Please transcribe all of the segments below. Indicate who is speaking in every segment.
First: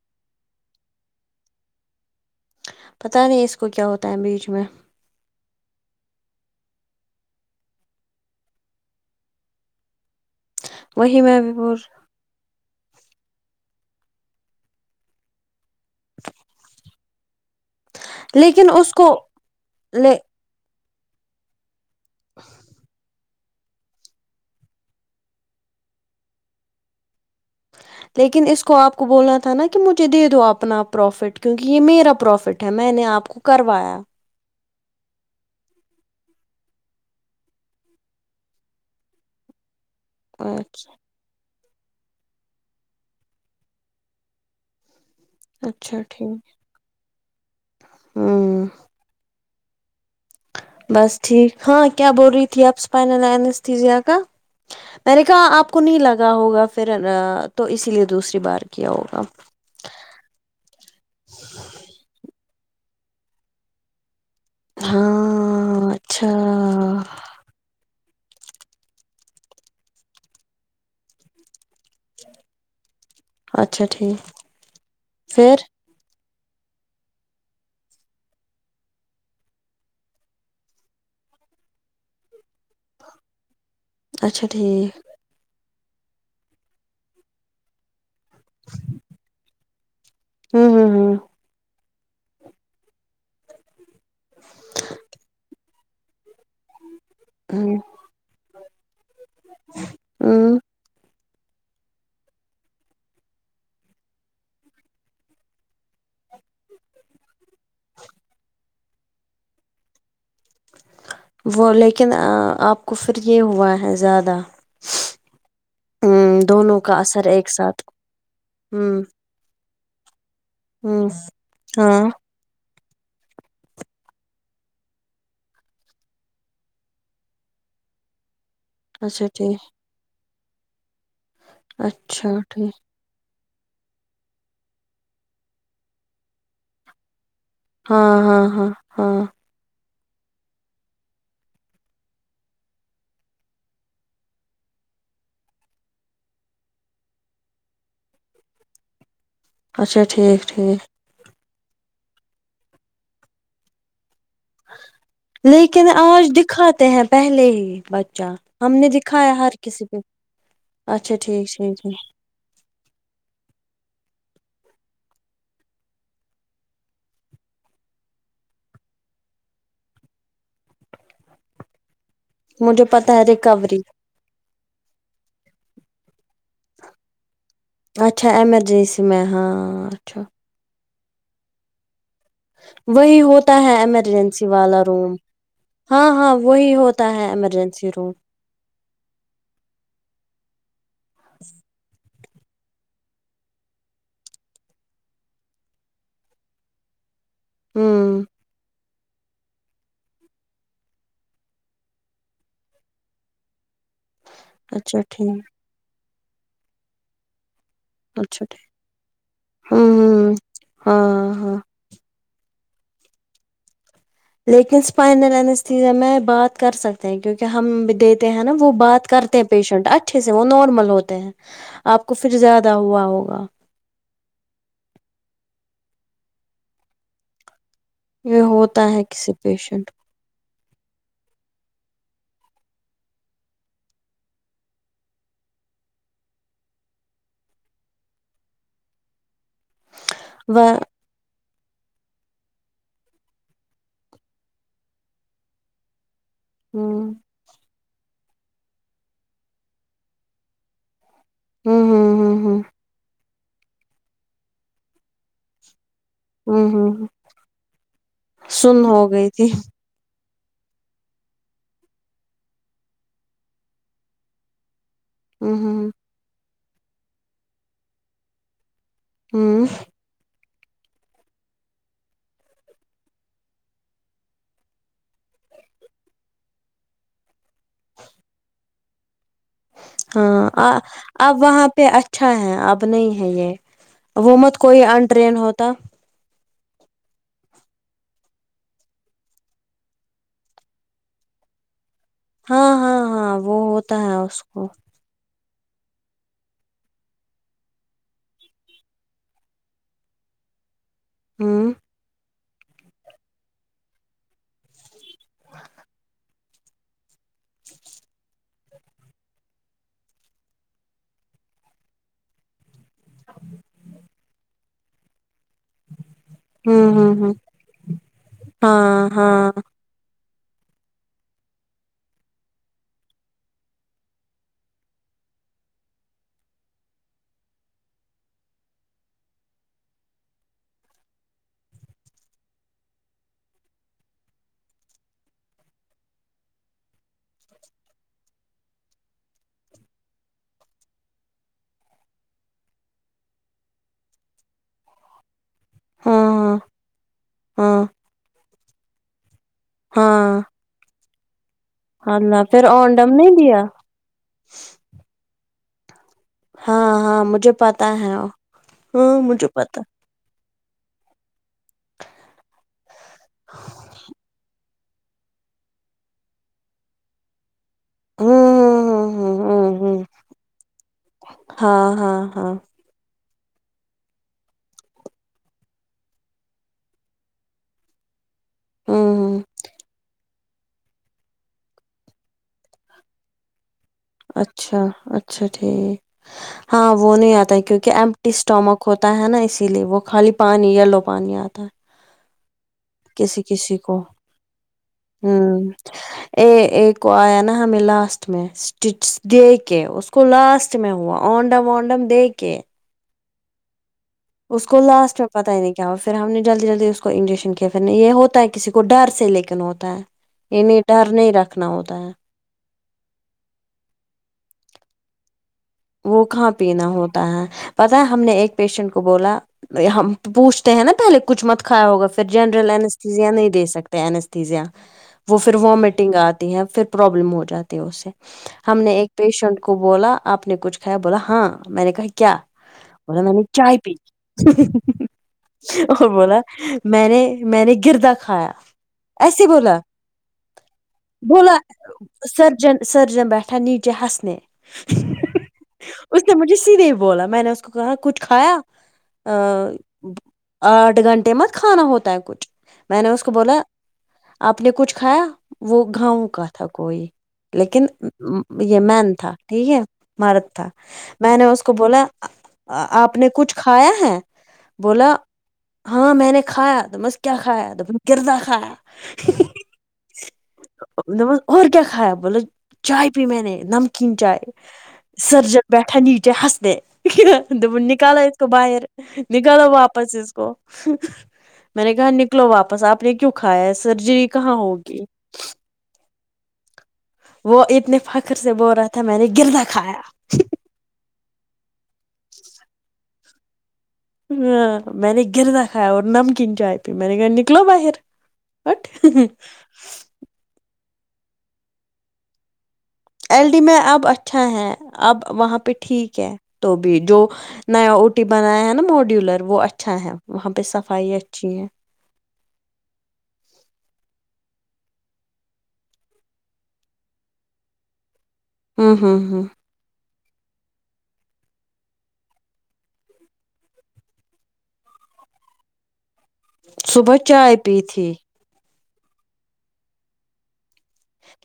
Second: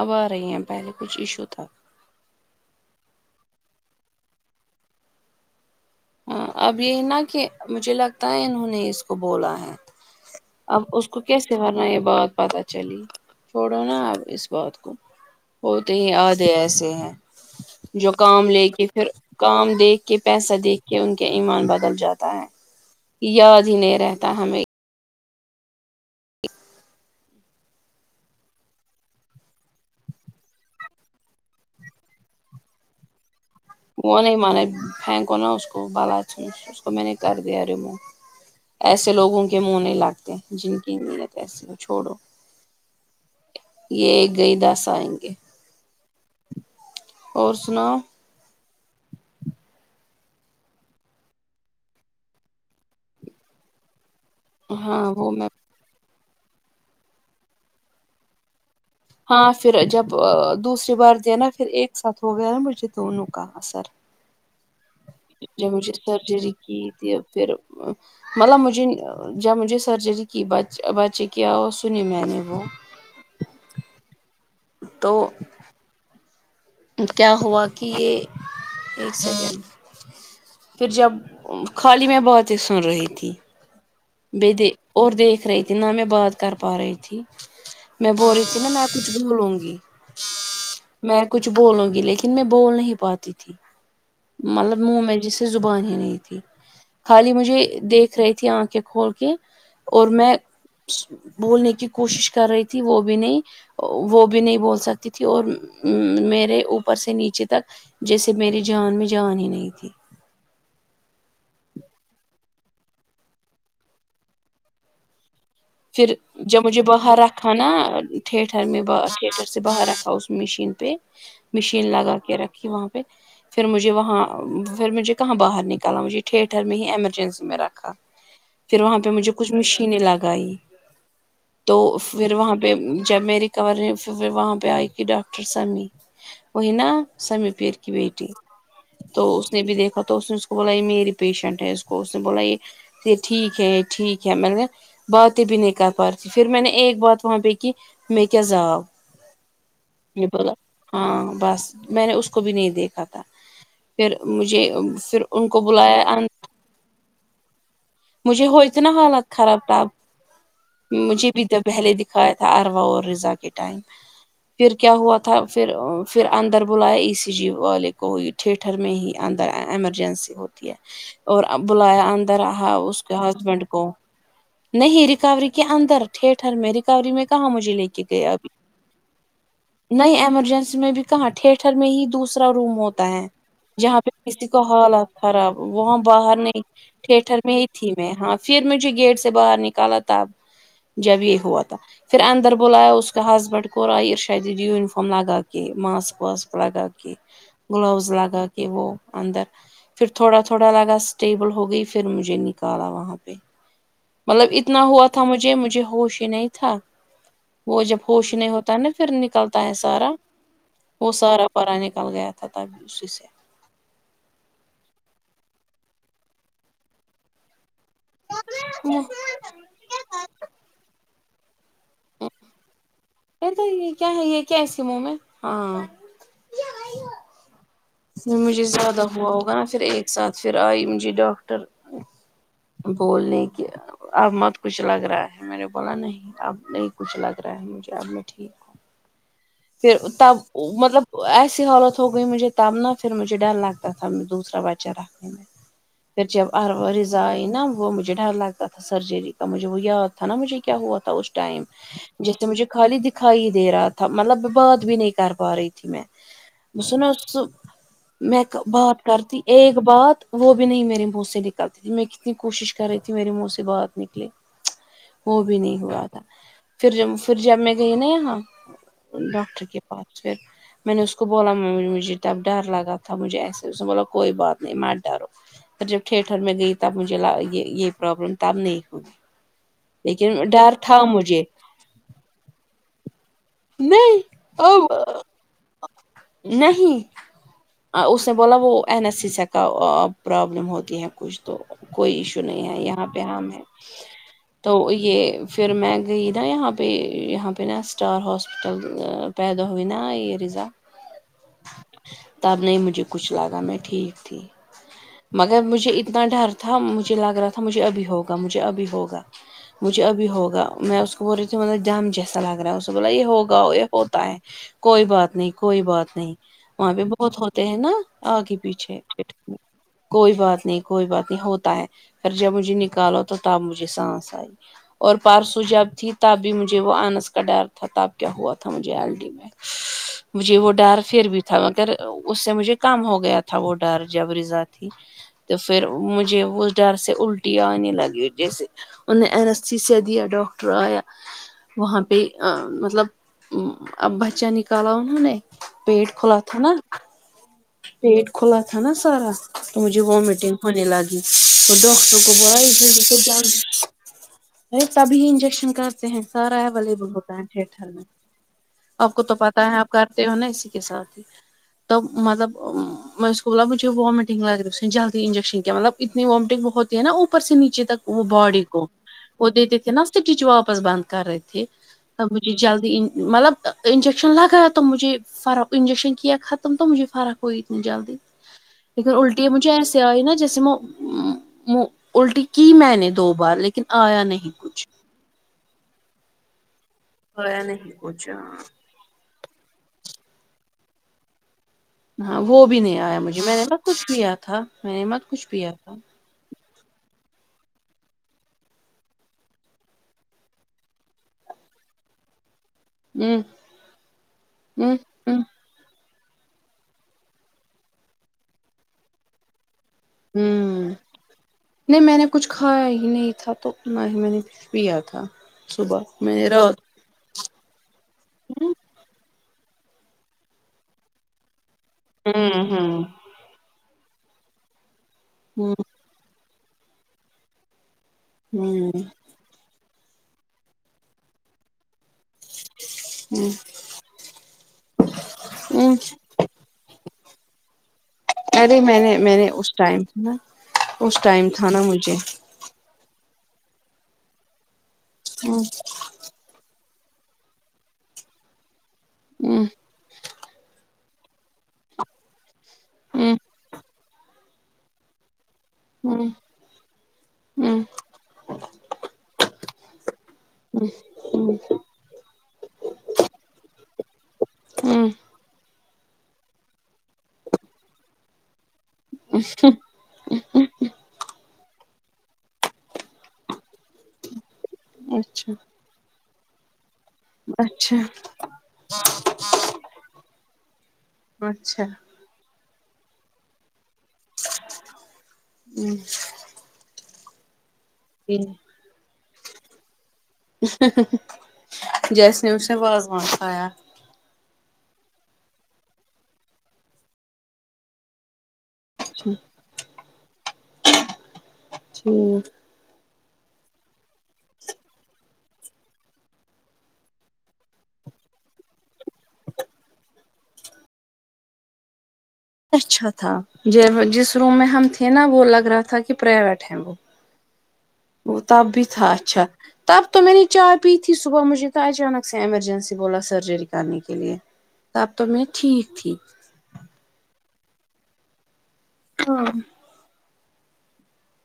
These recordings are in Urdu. Speaker 1: اب آ رہی ہیں پہلے کچھ ایشو تھا
Speaker 2: پتا نہیں اس کو کیا ہوتا ہے بیچ میں
Speaker 1: ہاں اب یہی نا کہ مجھے لگتا ہے انہوں نے اس کو بولا ہے اب اس کو
Speaker 2: وہی میں
Speaker 1: کیسے
Speaker 2: بھی بول
Speaker 1: بھرنا یہ بات پتا چلی چھوڑو نا اب اس بات کو ہوتے ہی آدھے ایسے ہیں جو کام لے
Speaker 2: لیکن
Speaker 1: کے
Speaker 2: اس
Speaker 1: پھر
Speaker 2: کو
Speaker 1: کام دیکھ
Speaker 2: لے
Speaker 1: کے پیسہ دیکھ کے ان کے ایمان بدل جاتا ہے یاد ہی نہیں رہتا ہمیں
Speaker 2: لیکن اس کو آپ کو بولنا تھا نا کہ مجھے دے دو اپنا پروفٹ کیونکہ یہ میرا پروفٹ ہے میں نے آپ کو کروایا
Speaker 1: وہ نہیں مانا پھنکو نہ اس کو بالچ اس کو میں نے کر دیا ریموو ایسے لوگوں کے منہ نہیں لگتے جن کی
Speaker 2: اچھا
Speaker 1: ن کیسے ہو چھوڑو یہ ایک گئی دس آئیں گے
Speaker 2: اچھا ٹھیک
Speaker 1: اور سناؤ
Speaker 2: ہوں بس ٹھیک ہاں کیا بول رہی تھی آپ اسپائنل انستھیشیا کا
Speaker 1: ہاں
Speaker 2: میں نے
Speaker 1: وہ
Speaker 2: کہا آپ کو نہیں لگا ہوگا پھر تو اسی لیے دوسری بار کیا ہوگا
Speaker 1: ہاں پھر جب دوسری بار دیا نا پھر ایک ساتھ ہو گیا نا مجھے دونوں کا اثر جب سے
Speaker 2: ہاں اچھا
Speaker 1: سرجری کی تھی پھر مطلب مجھے جب مجھے سرجری کی بچے کیا وہ سنی میں نے وہ
Speaker 2: اچھا ٹھیک
Speaker 1: تو
Speaker 2: پھر
Speaker 1: کیا ہوا کہ یہ ایک سیکنڈ پھر جب خالی میں باتیں سن رہی تھی ب
Speaker 2: اچھا
Speaker 1: دیک
Speaker 2: ٹھیک
Speaker 1: اور دیکھ رہی تھی نہ میں بات کر پا رہی تھی میں بول رہی تھی نا میں کچھ بولوں گی
Speaker 2: ہوں ہوں
Speaker 1: میں کچھ بولوں گی لیکن ن میں بول نہیں پاتی تھی مطلب منہ میں جیس سے زبان ہی نہیں تھی خالی مجھے
Speaker 2: ہوں
Speaker 1: دیکھ رہی تھی آنکھیں کھول کے اور میں
Speaker 2: ہ ہ
Speaker 1: بولنے کی کوشش کر رہی تھی وہ بھی نہیں وہ بھی نہیں بول سکتی تھی اور میرے اوپر سے نیچے تک جیسے میری جان میں جان ہی نہیں تھی
Speaker 2: وہ لیکن آپ کو پھر یہ ہوا ہے زیادہ ہ
Speaker 1: پھر جب
Speaker 2: دونوں
Speaker 1: مجھے
Speaker 2: کا
Speaker 1: باہر
Speaker 2: اثر ایک
Speaker 1: رکھا نا
Speaker 2: ساتھ
Speaker 1: ٹھیٹر میں
Speaker 2: ہوں
Speaker 1: ٹھیٹر سے باہر رکھا اس میںش مشین پہ
Speaker 2: ہ
Speaker 1: مشین
Speaker 2: ہاں
Speaker 1: لگا کے رکھی وہاں پہ پھر مجھے وہاں پھر مجھے کہاں باہر نکالا مجھے ٹھیٹر میں ہی ایمرجنسی میں رکھا پھر وہاں پہ
Speaker 2: اچھا
Speaker 1: مجھے کچھ
Speaker 2: ٹھیک
Speaker 1: مشینیں لگائی تو
Speaker 2: اچھا
Speaker 1: پھر وہاں پہ
Speaker 2: ٹھیک
Speaker 1: جب میںیری کور وہاں پہ آئی کی ڈاکٹر سمیع وہی نا سمیع پیر کی کی
Speaker 2: ہاں
Speaker 1: بیٹی
Speaker 2: ہاں ہاں ہاں
Speaker 1: دوست نےب بھی دیکھا تو اس نے اس کو بولا یہ میری پیشنٹ ہے اس کو اس نے بولا یہ یہ ٹھیک ہے یہ ٹھیک ہے مطلب بات بھی نہیں کر پا رہتی پھر میں نے ایک بات وہاں پہ کی میں کیا جاؤ
Speaker 2: اچھا ٹھیک ٹھیک
Speaker 1: ہاں بس میں نے اس کو بھی نہیں دیکھا تھا پھر مجھے پھر ان کو
Speaker 2: لیکن
Speaker 1: بلایا
Speaker 2: آج دکھاتے ہیں پہلے ہی بچہ
Speaker 1: مجھے ہوئی
Speaker 2: ہم
Speaker 1: تو
Speaker 2: نے
Speaker 1: نا حالت
Speaker 2: دکھایا ہر
Speaker 1: خراب تھا
Speaker 2: کسی
Speaker 1: اب
Speaker 2: پہ اچھا
Speaker 1: مجھے بھی
Speaker 2: ٹھیک
Speaker 1: د
Speaker 2: ٹھیک
Speaker 1: پہلے
Speaker 2: ٹھیک
Speaker 1: دکھاائے عروا رضا کے ٹائم پھر کیا ہوا تھا پھر پھر اندر بلایا ای سی جی والے کو ٹھیٹر میں ہی اندر ایمرجنسی ہوتی ہے اور بلایا انر رہا
Speaker 2: مجھے
Speaker 1: اس کے
Speaker 2: پتا ہے
Speaker 1: ہسبینڈ
Speaker 2: ریکوری
Speaker 1: کو نہیں ریکوری کے اندر ٹھیٹر میں ریکوری میں کہاں مجھے لے کے
Speaker 2: اچھا
Speaker 1: گیا ابھی
Speaker 2: ایمرجنسی میں ہاں
Speaker 1: نئی
Speaker 2: اچھا
Speaker 1: ایمرجنسی میں بھی کہاں ٹھیٹر میں ہی دوسرا ا روم ہوتا
Speaker 2: وہی
Speaker 1: ہے
Speaker 2: ہے
Speaker 1: جہاں پہ کسی
Speaker 2: ایمرجنسی
Speaker 1: کا
Speaker 2: والا
Speaker 1: حالات
Speaker 2: روم
Speaker 1: خراب وہاں
Speaker 2: ہاں ہاں
Speaker 1: باہر نہیں
Speaker 2: وہی ہوتا ہے
Speaker 1: ٹھیٹر میں ہی
Speaker 2: ایمرجنسی
Speaker 1: تھی میں
Speaker 2: روم
Speaker 1: ہاں پھر مجھے گیٹ سے باہر نکالا تب جب یہ ہوا تھا پھر اندر بولایا اس کا ہسبینڈ کوور آئی ار شاید یونفارم لگا کے ماسک واسک لگا کے گلوز
Speaker 2: ہوں
Speaker 1: لگا کے وہ اندر پھر تھوڑا تھوڑا لگا اسٹیبل ہو گئی پھر مجھے نکالا وہاں پہ مطلب اتنا
Speaker 2: اچھا
Speaker 1: ہوا تھا
Speaker 2: ٹھیک
Speaker 1: مجھے مجھے ہوش ہی نہیں تھا وہ جب ہوش
Speaker 2: اچھا
Speaker 1: نہیں ہوتا ہے نا پھر نکلتا ہے
Speaker 2: ہوں
Speaker 1: سارا
Speaker 2: ہوں
Speaker 1: وہ
Speaker 2: ہاں
Speaker 1: سارا
Speaker 2: ہاں
Speaker 1: پرا نکل گیا ت تا [unintelligible] گچ سے
Speaker 2: لیکن اسپائن [unintelligible] بات کر سکتے ہیں کیونکہ ہم دیتے ہیں نا وہ بات کر پیشنٹ اچھے سے وہ نارمل ہوتے ہیں آپ کو پھر زیادہ ہوا ہوگا
Speaker 1: کہتے یہ کیا ہے یہ کیا ایسی منہ میں ہاں نہیں
Speaker 2: یہ
Speaker 1: مجھے
Speaker 2: ہوتا
Speaker 1: زیادہ
Speaker 2: ہے
Speaker 1: ہوا
Speaker 2: کسی
Speaker 1: ہوگا نا پھر
Speaker 2: پیشنٹ
Speaker 1: ایک ساتھ پھر آئی مجھے ڈاکٹر بولنے کے اب مت کچھ لگ رہا ہے میں نے بولا نہیں اب نہیں کچھ لگ رہا ہے مجھے اب م ٹھیک ہوں پھر تب
Speaker 2: و
Speaker 1: مطلب ایسی حالت ہو گئی مجھے تب نہ پھر مجھے ڈر لگتا تھا دوسرا بچہ رکھنے میں پھر جب پرار
Speaker 2: ہوں
Speaker 1: ریزائ نا وہ مجھے ڈر لگتا تھا سرجری کا مجھے وہ یاد تھا نا مجھے کیا ہوا تھا اس ٹائم
Speaker 2: ہوں ہوں ہوں
Speaker 1: جیسے
Speaker 2: ہوں
Speaker 1: مجھے خالی دکھائی ہی دے رہا تھا مطلب بات بھی نہیں کر پا رہی تھی میں
Speaker 2: ہوں ہوں
Speaker 1: سنو س میں
Speaker 2: سن ہو
Speaker 1: بات
Speaker 2: گئی
Speaker 1: کرتی
Speaker 2: تھی
Speaker 1: ایک بات وہ بھی نہیں میرے منہ سے نکلتی تھی میں کتنی کوشش کر رہی تھی میرے منہ سے بات نکلے وہ
Speaker 2: ہوں
Speaker 1: بھی نہیں
Speaker 2: ہوں
Speaker 1: ہوا تھا پھر جب پھر جب میں گئی نا یہاں ڈاکٹر
Speaker 2: ہوں
Speaker 1: کے پاس پھر میں نے اس کو بولا م مجھے تب ڈر لگا تھا مجھے ایسے اس نے بولا کوئی بات نہیں مت دارو پر جب ٹھیٹر میں گئی تب مجھے یہ یہ پرابلم تب نہیں ہوگی
Speaker 2: ہاں اب
Speaker 1: مجھے
Speaker 2: وہاں پہ اچ اچھا ہے اب نہیں ہے یہ
Speaker 1: نہیں
Speaker 2: وہ مت کوئی
Speaker 1: اب
Speaker 2: انڈرین ہوتا
Speaker 1: نہیں اس نے بولا وہ انیستھیسیا کا پرابلم ہوتی ہے کچھ تو کوئی ایشو
Speaker 2: ہاں
Speaker 1: نہیں ہے
Speaker 2: ہاں
Speaker 1: یہاں پہ
Speaker 2: ہاں
Speaker 1: ہم
Speaker 2: وہ
Speaker 1: ہے
Speaker 2: ہوتا ہے اس کو
Speaker 1: تو یہ پھر میں گئی نا یہاں پہ یہاں پہ نا اسٹار ہاس پیدا ہوئی نا یہ ریزا
Speaker 2: ہوں
Speaker 1: تب نہیں مجھے کچھ لگا میں ٹھیک تھی مگر مجھے اتنا ڈر تھا مجھے لگ رہا تھا مجھے ابھی ہوگا مجھے ابھی ہوگا مجھے ابھی ہوگا میں اس کو بول رہی تھیوں مطلب دم جیسا لگ رہا ہے اسے بولا یہ ہوگا گاؤ یہ ہوتا ہے کوئی بات نہیں کوئی بات نہیں وہاں
Speaker 2: ہوں
Speaker 1: پہ
Speaker 2: ہوں ہوں
Speaker 1: بہت ہوتے ہیں نا آگے پیچھے
Speaker 2: ہاں ہاں
Speaker 1: کوئی بات نہیں کوئی بات نہیں ہوتا ہے پ جب مجھے نکالو تو تب مجھے سانس آئی اور پارسو جب تھی تب بھی مجھے وہ آنس کا ڈر تھا تب کیا ہوا تھا مجھے ایل ڈی میں اچھا مجھے وہ ڈر پھر بھی تھا مگر اس سے مجھے کم ہو گیا تھا وہ ڈر جب رضا تھی تو پھر مجھے وہ ڈر سے الٹی آنے لگی جیسے ان نے این ایس سی سے دیا ڈاکٹر آیا وہاں پہ مطلب اب بچہ نکالا انہوں نے پیٹ کھلا
Speaker 2: ہاں
Speaker 1: تھا نا
Speaker 2: ہاں
Speaker 1: پیٹ کھلا تھا نا سارا تو مجھے
Speaker 2: ہاں
Speaker 1: وامٹنگ ہونے لگ تو ڈاکٹر کو
Speaker 2: اللہ پھر
Speaker 1: ہی
Speaker 2: اونڈم
Speaker 1: کہ
Speaker 2: نہیں دیا
Speaker 1: [unintelligible] ارے تبھی انجیکشن کرتے ہیں سارا ہے
Speaker 2: ہاں
Speaker 1: ولیب
Speaker 2: ہاں
Speaker 1: ہوتا
Speaker 2: مجھے
Speaker 1: ہے ٹر
Speaker 2: پتا
Speaker 1: میں آپ
Speaker 2: ہاں
Speaker 1: کو تو
Speaker 2: مجھے
Speaker 1: پتاہ ہے
Speaker 2: پتا
Speaker 1: آپ کا تے ہو نا اسی کے ساتھ ہی تو مطلب میں اس کو بولا مجھے وامٹگ رہی اس نے جلدی انجیکشن کیا مطل اتنی وامٹنگ بت ہی ہے نا اوپ سےیچے تک وہ باڈی کو وہ دیتے تھے
Speaker 2: ہوں
Speaker 1: نا سٹچ واپس بند کر رہے تھے
Speaker 2: ہاں ہاں
Speaker 1: مجھے
Speaker 2: ہاں
Speaker 1: جلدی مطلب انجیکشن لگایا تو مجھے فرق انجیکشن کیا ختم تو مجھے فرق ہوئی اتنی جلدی ادھر
Speaker 2: ہوں
Speaker 1: الٹیا مجھے اسے آرہینے جیسے وہ الٹی کی میں نے دو بار لیکن آیا نہیں
Speaker 2: اچھا
Speaker 1: کچھ
Speaker 2: اچھا ٹھیک ہاں وہ نہیں آتا
Speaker 1: ہویا
Speaker 2: کیونکہ
Speaker 1: نہیں کچھ
Speaker 2: ایمٹی
Speaker 1: ہاں
Speaker 2: اسٹامک ہوتا تا ہے نا اسی لیے وہ خالی پانی یلو پانی آتا ہے
Speaker 1: ہاں وہ بھی نہیں آیا
Speaker 2: کسی
Speaker 1: مجھے میں نے
Speaker 2: کسی
Speaker 1: مت
Speaker 2: کو
Speaker 1: کچھ کیا تھا میں نے مت کچھ پیا تھا
Speaker 2: ایکے کو آیا نا ہمیں لاسٹ میں چپس دے کے اس کو لاسٹ میں ہوا اونڈم اونڈم دے کے
Speaker 1: ہوں
Speaker 2: اس کو لاسٹ میں پتا نہیں کیا ہو پھر ہم نے جلدی جلدی اس کو انجیکشن کیا پھر یہ ہوتا ہے کسی کو ڈر سے لیکن ہوتا ہے ان ہے
Speaker 1: ہوں
Speaker 2: ڈر نہیں رکھنا ہوتا
Speaker 1: نہیں
Speaker 2: ہے
Speaker 1: میں نے کچھ کھایا ہی نہیں تھا تو اتنا ہی میں نے پیا تھا صبح
Speaker 2: وہ کہاں
Speaker 1: میرا
Speaker 2: پینا ہوتا ہے پت ہے ہم نے ایک پیشنٹ کو بولا ہم پوچھتے ہیں نا پہلے کچھ مت کایا ہوگا جنرل انیستھتیا نہیں دے سکتے انیستہذا وہ
Speaker 1: ہوں
Speaker 2: پھروومیٹ گ آتی ہے پھر پرابلم ہو جاتی ہے اس سے ہم نے
Speaker 1: ہوں
Speaker 2: ایک پیشنٹ کو بولا آپ کچھ کھایا بولا ہا مینے ابھی کیا بولا میں نے
Speaker 1: ہوں
Speaker 2: چائے پی
Speaker 1: ہوں
Speaker 2: اور بولا میں نے میں نے گرد کھایا
Speaker 1: ارے میں نے میں
Speaker 2: ایسے
Speaker 1: نے اس
Speaker 2: بولا
Speaker 1: ٹائم نا اس ٹائم
Speaker 2: بولا
Speaker 1: تھا نا مجھے
Speaker 2: سر جن سرجن پیٹھ جی ہسنے
Speaker 1: ہاں
Speaker 2: اس نے مجھے سیدھے بولا میں نے اس کو کہا کچھ کھایا
Speaker 1: ہوں
Speaker 2: ا آٹھ گھنٹے مت کھانا ہوتا ہے کچھ میں نے اس کو
Speaker 1: ہوں
Speaker 2: بولا آپ نے کچھ کھایا وہ کھاؤ
Speaker 1: ہوں
Speaker 2: گا تھا کوئ
Speaker 1: ہوں
Speaker 2: لیکن یہ معن تھا ٹھیک مرد تھا مانے اسکو بولا آپ نے کچھ کھایا ہے بولا
Speaker 1: ہوں
Speaker 2: ہا مانے کھایا تو بس کیا کھایا تو گردہ کھایا
Speaker 1: ہ
Speaker 2: اور کیا کھایا بولے چائے پی میں نے نمکین چائے
Speaker 1: اچھا
Speaker 2: سرجن بیٹھا نیچے ہسنے کیا تو پھر
Speaker 1: اچھا
Speaker 2: نکالو اسکو بہار نکالو واپس اسکو
Speaker 1: اچھا
Speaker 2: نکلو واپس آپ نے کیوں کھایا ہے سرجری کہاں ہوگی
Speaker 1: ہوں [unintelligible]
Speaker 2: وہ اتنے فخر سے بول رہا تھا میں نے گردا کھایا
Speaker 1: جیسے اسنے وازوان کھایا
Speaker 2: ہاں میں نے گردا کھایا اور نمکین چائے پی میں نے کھا نکلو باہر اٹھ
Speaker 1: جھوٹ
Speaker 2: ایل ڈی میں اب اچھا ہے اب وہاں پہ ٹھیک ہے تو بھی جو نیا او ٹی بنایا ہے نا موڈیولر وہ اچھا ہے وہاں پہ صفائی اچھی ہے
Speaker 1: اچھا تھا جس روم میں ہم تھے نا وہ لگ رہا تھا کہ پرائیویٹ ہے وہ وہ تب بھی
Speaker 2: ہوں
Speaker 1: تھا
Speaker 2: ہوں ہوں
Speaker 1: اچھا تب تو میں نے چائے پی تھی صبح مجھے کھا اچانک سے ایمرجنسی بولا سرجری کرنے کے لیے تب تو میں ٹھیک تھی
Speaker 2: صبح چائ پی تھی
Speaker 1: ہاں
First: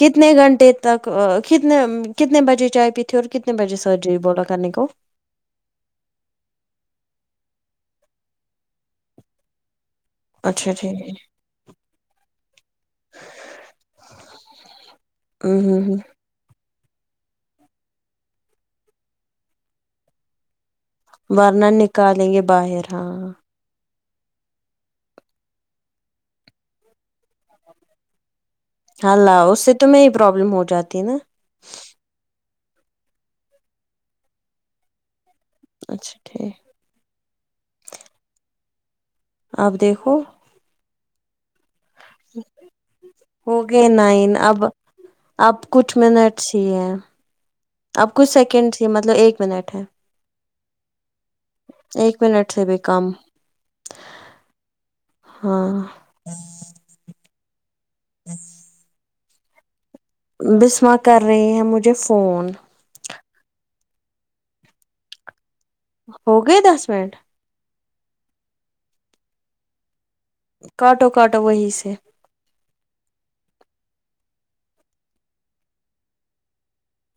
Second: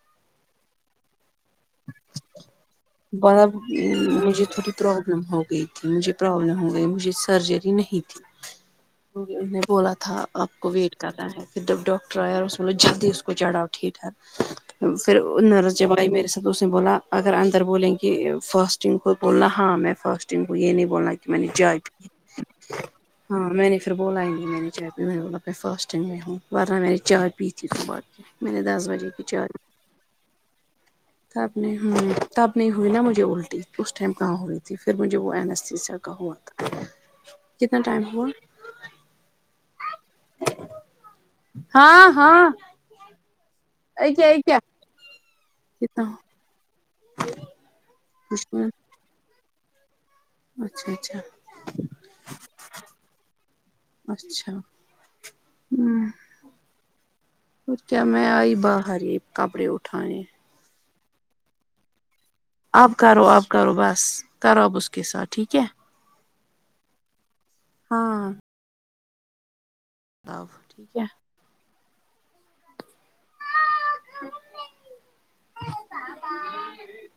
Speaker 2: کتنے گھنٹے تک کتنے ہم کتنے بجے چائے پیتے اور کتنے بجے سرجری بول رکھا کرنے کو
Speaker 1: نو ہوگئی مجھے پروبلم ہو گئی مجھے سرجری نہیں تھی انھوں نے بولا تھا آپ کو
Speaker 2: اچھا
Speaker 1: ویٹ
Speaker 2: ٹھیک
Speaker 1: کرنا ہے پھر جب ڈاکٹر آیااور سمجھواس کوجلدی چڑھاؤ ٹھیک ہے فر
Speaker 2: ہمم
Speaker 1: نرج جب
Speaker 2: ہمم
Speaker 1: آئی میرے ساتھ تو اس نے بولا اگر اندر بولیں کہ فاسٹنگ کو بولنا ہاں میں فاسٹنگ کو یہ نہیں بولنا میں نے
Speaker 2: ورنہ
Speaker 1: چائے پی
Speaker 2: نکالیں گے باہر
Speaker 1: ہاں میں بھی پھر بولا ہی نہیں میں نے چائے پی میں نے بولا میں فاسٹنگ میں ہوں ورنہ میں چائے پیتی تو باقی میرے انداز میں بجے
Speaker 2: ہاں
Speaker 1: کی چائے
Speaker 2: لاؤ اس سے تو میری پروبلم ہوجاتی ہے نا
Speaker 1: تب نہیں ہمم تب نہیں ہوئی نا مجھے الٹی اس ٹائم کہاں ہوئی پھر وہ مجھے اناستتھیا کا
Speaker 2: اچھا
Speaker 1: ہوا
Speaker 2: ٹھیک
Speaker 1: تھا کتنا ٹائم ہوا
Speaker 2: آپ دیکھو
Speaker 1: چیم ہاں ہاں
Speaker 2: ہو گئے نائن
Speaker 1: کیا کیا
Speaker 2: اب اب کچھ
Speaker 1: کتنا
Speaker 2: منٹس ہی ہے اب کچھ سیکنڈس ہی ہے مطلب ایک منٹ ہے
Speaker 1: اچھا اچھا
Speaker 2: ایک منٹ سے بھی کم
Speaker 1: اچھا
Speaker 2: ہاں
Speaker 1: ہمم پھر کیا میں آئی باہر یہ کپڑے اٹھانے
Speaker 2: بسمہ کر رہی ہے مجھے فون
Speaker 1: اب کرو اب کرو بس کرو اب اس کے ساتھ ٹھیک ہے
Speaker 2: ہو گئے دس منٹ
Speaker 1: ہاں اب ٹھیک ہے
Speaker 2: کاٹو کاٹو وہی سے
Speaker 1: ہاں [unintelligible]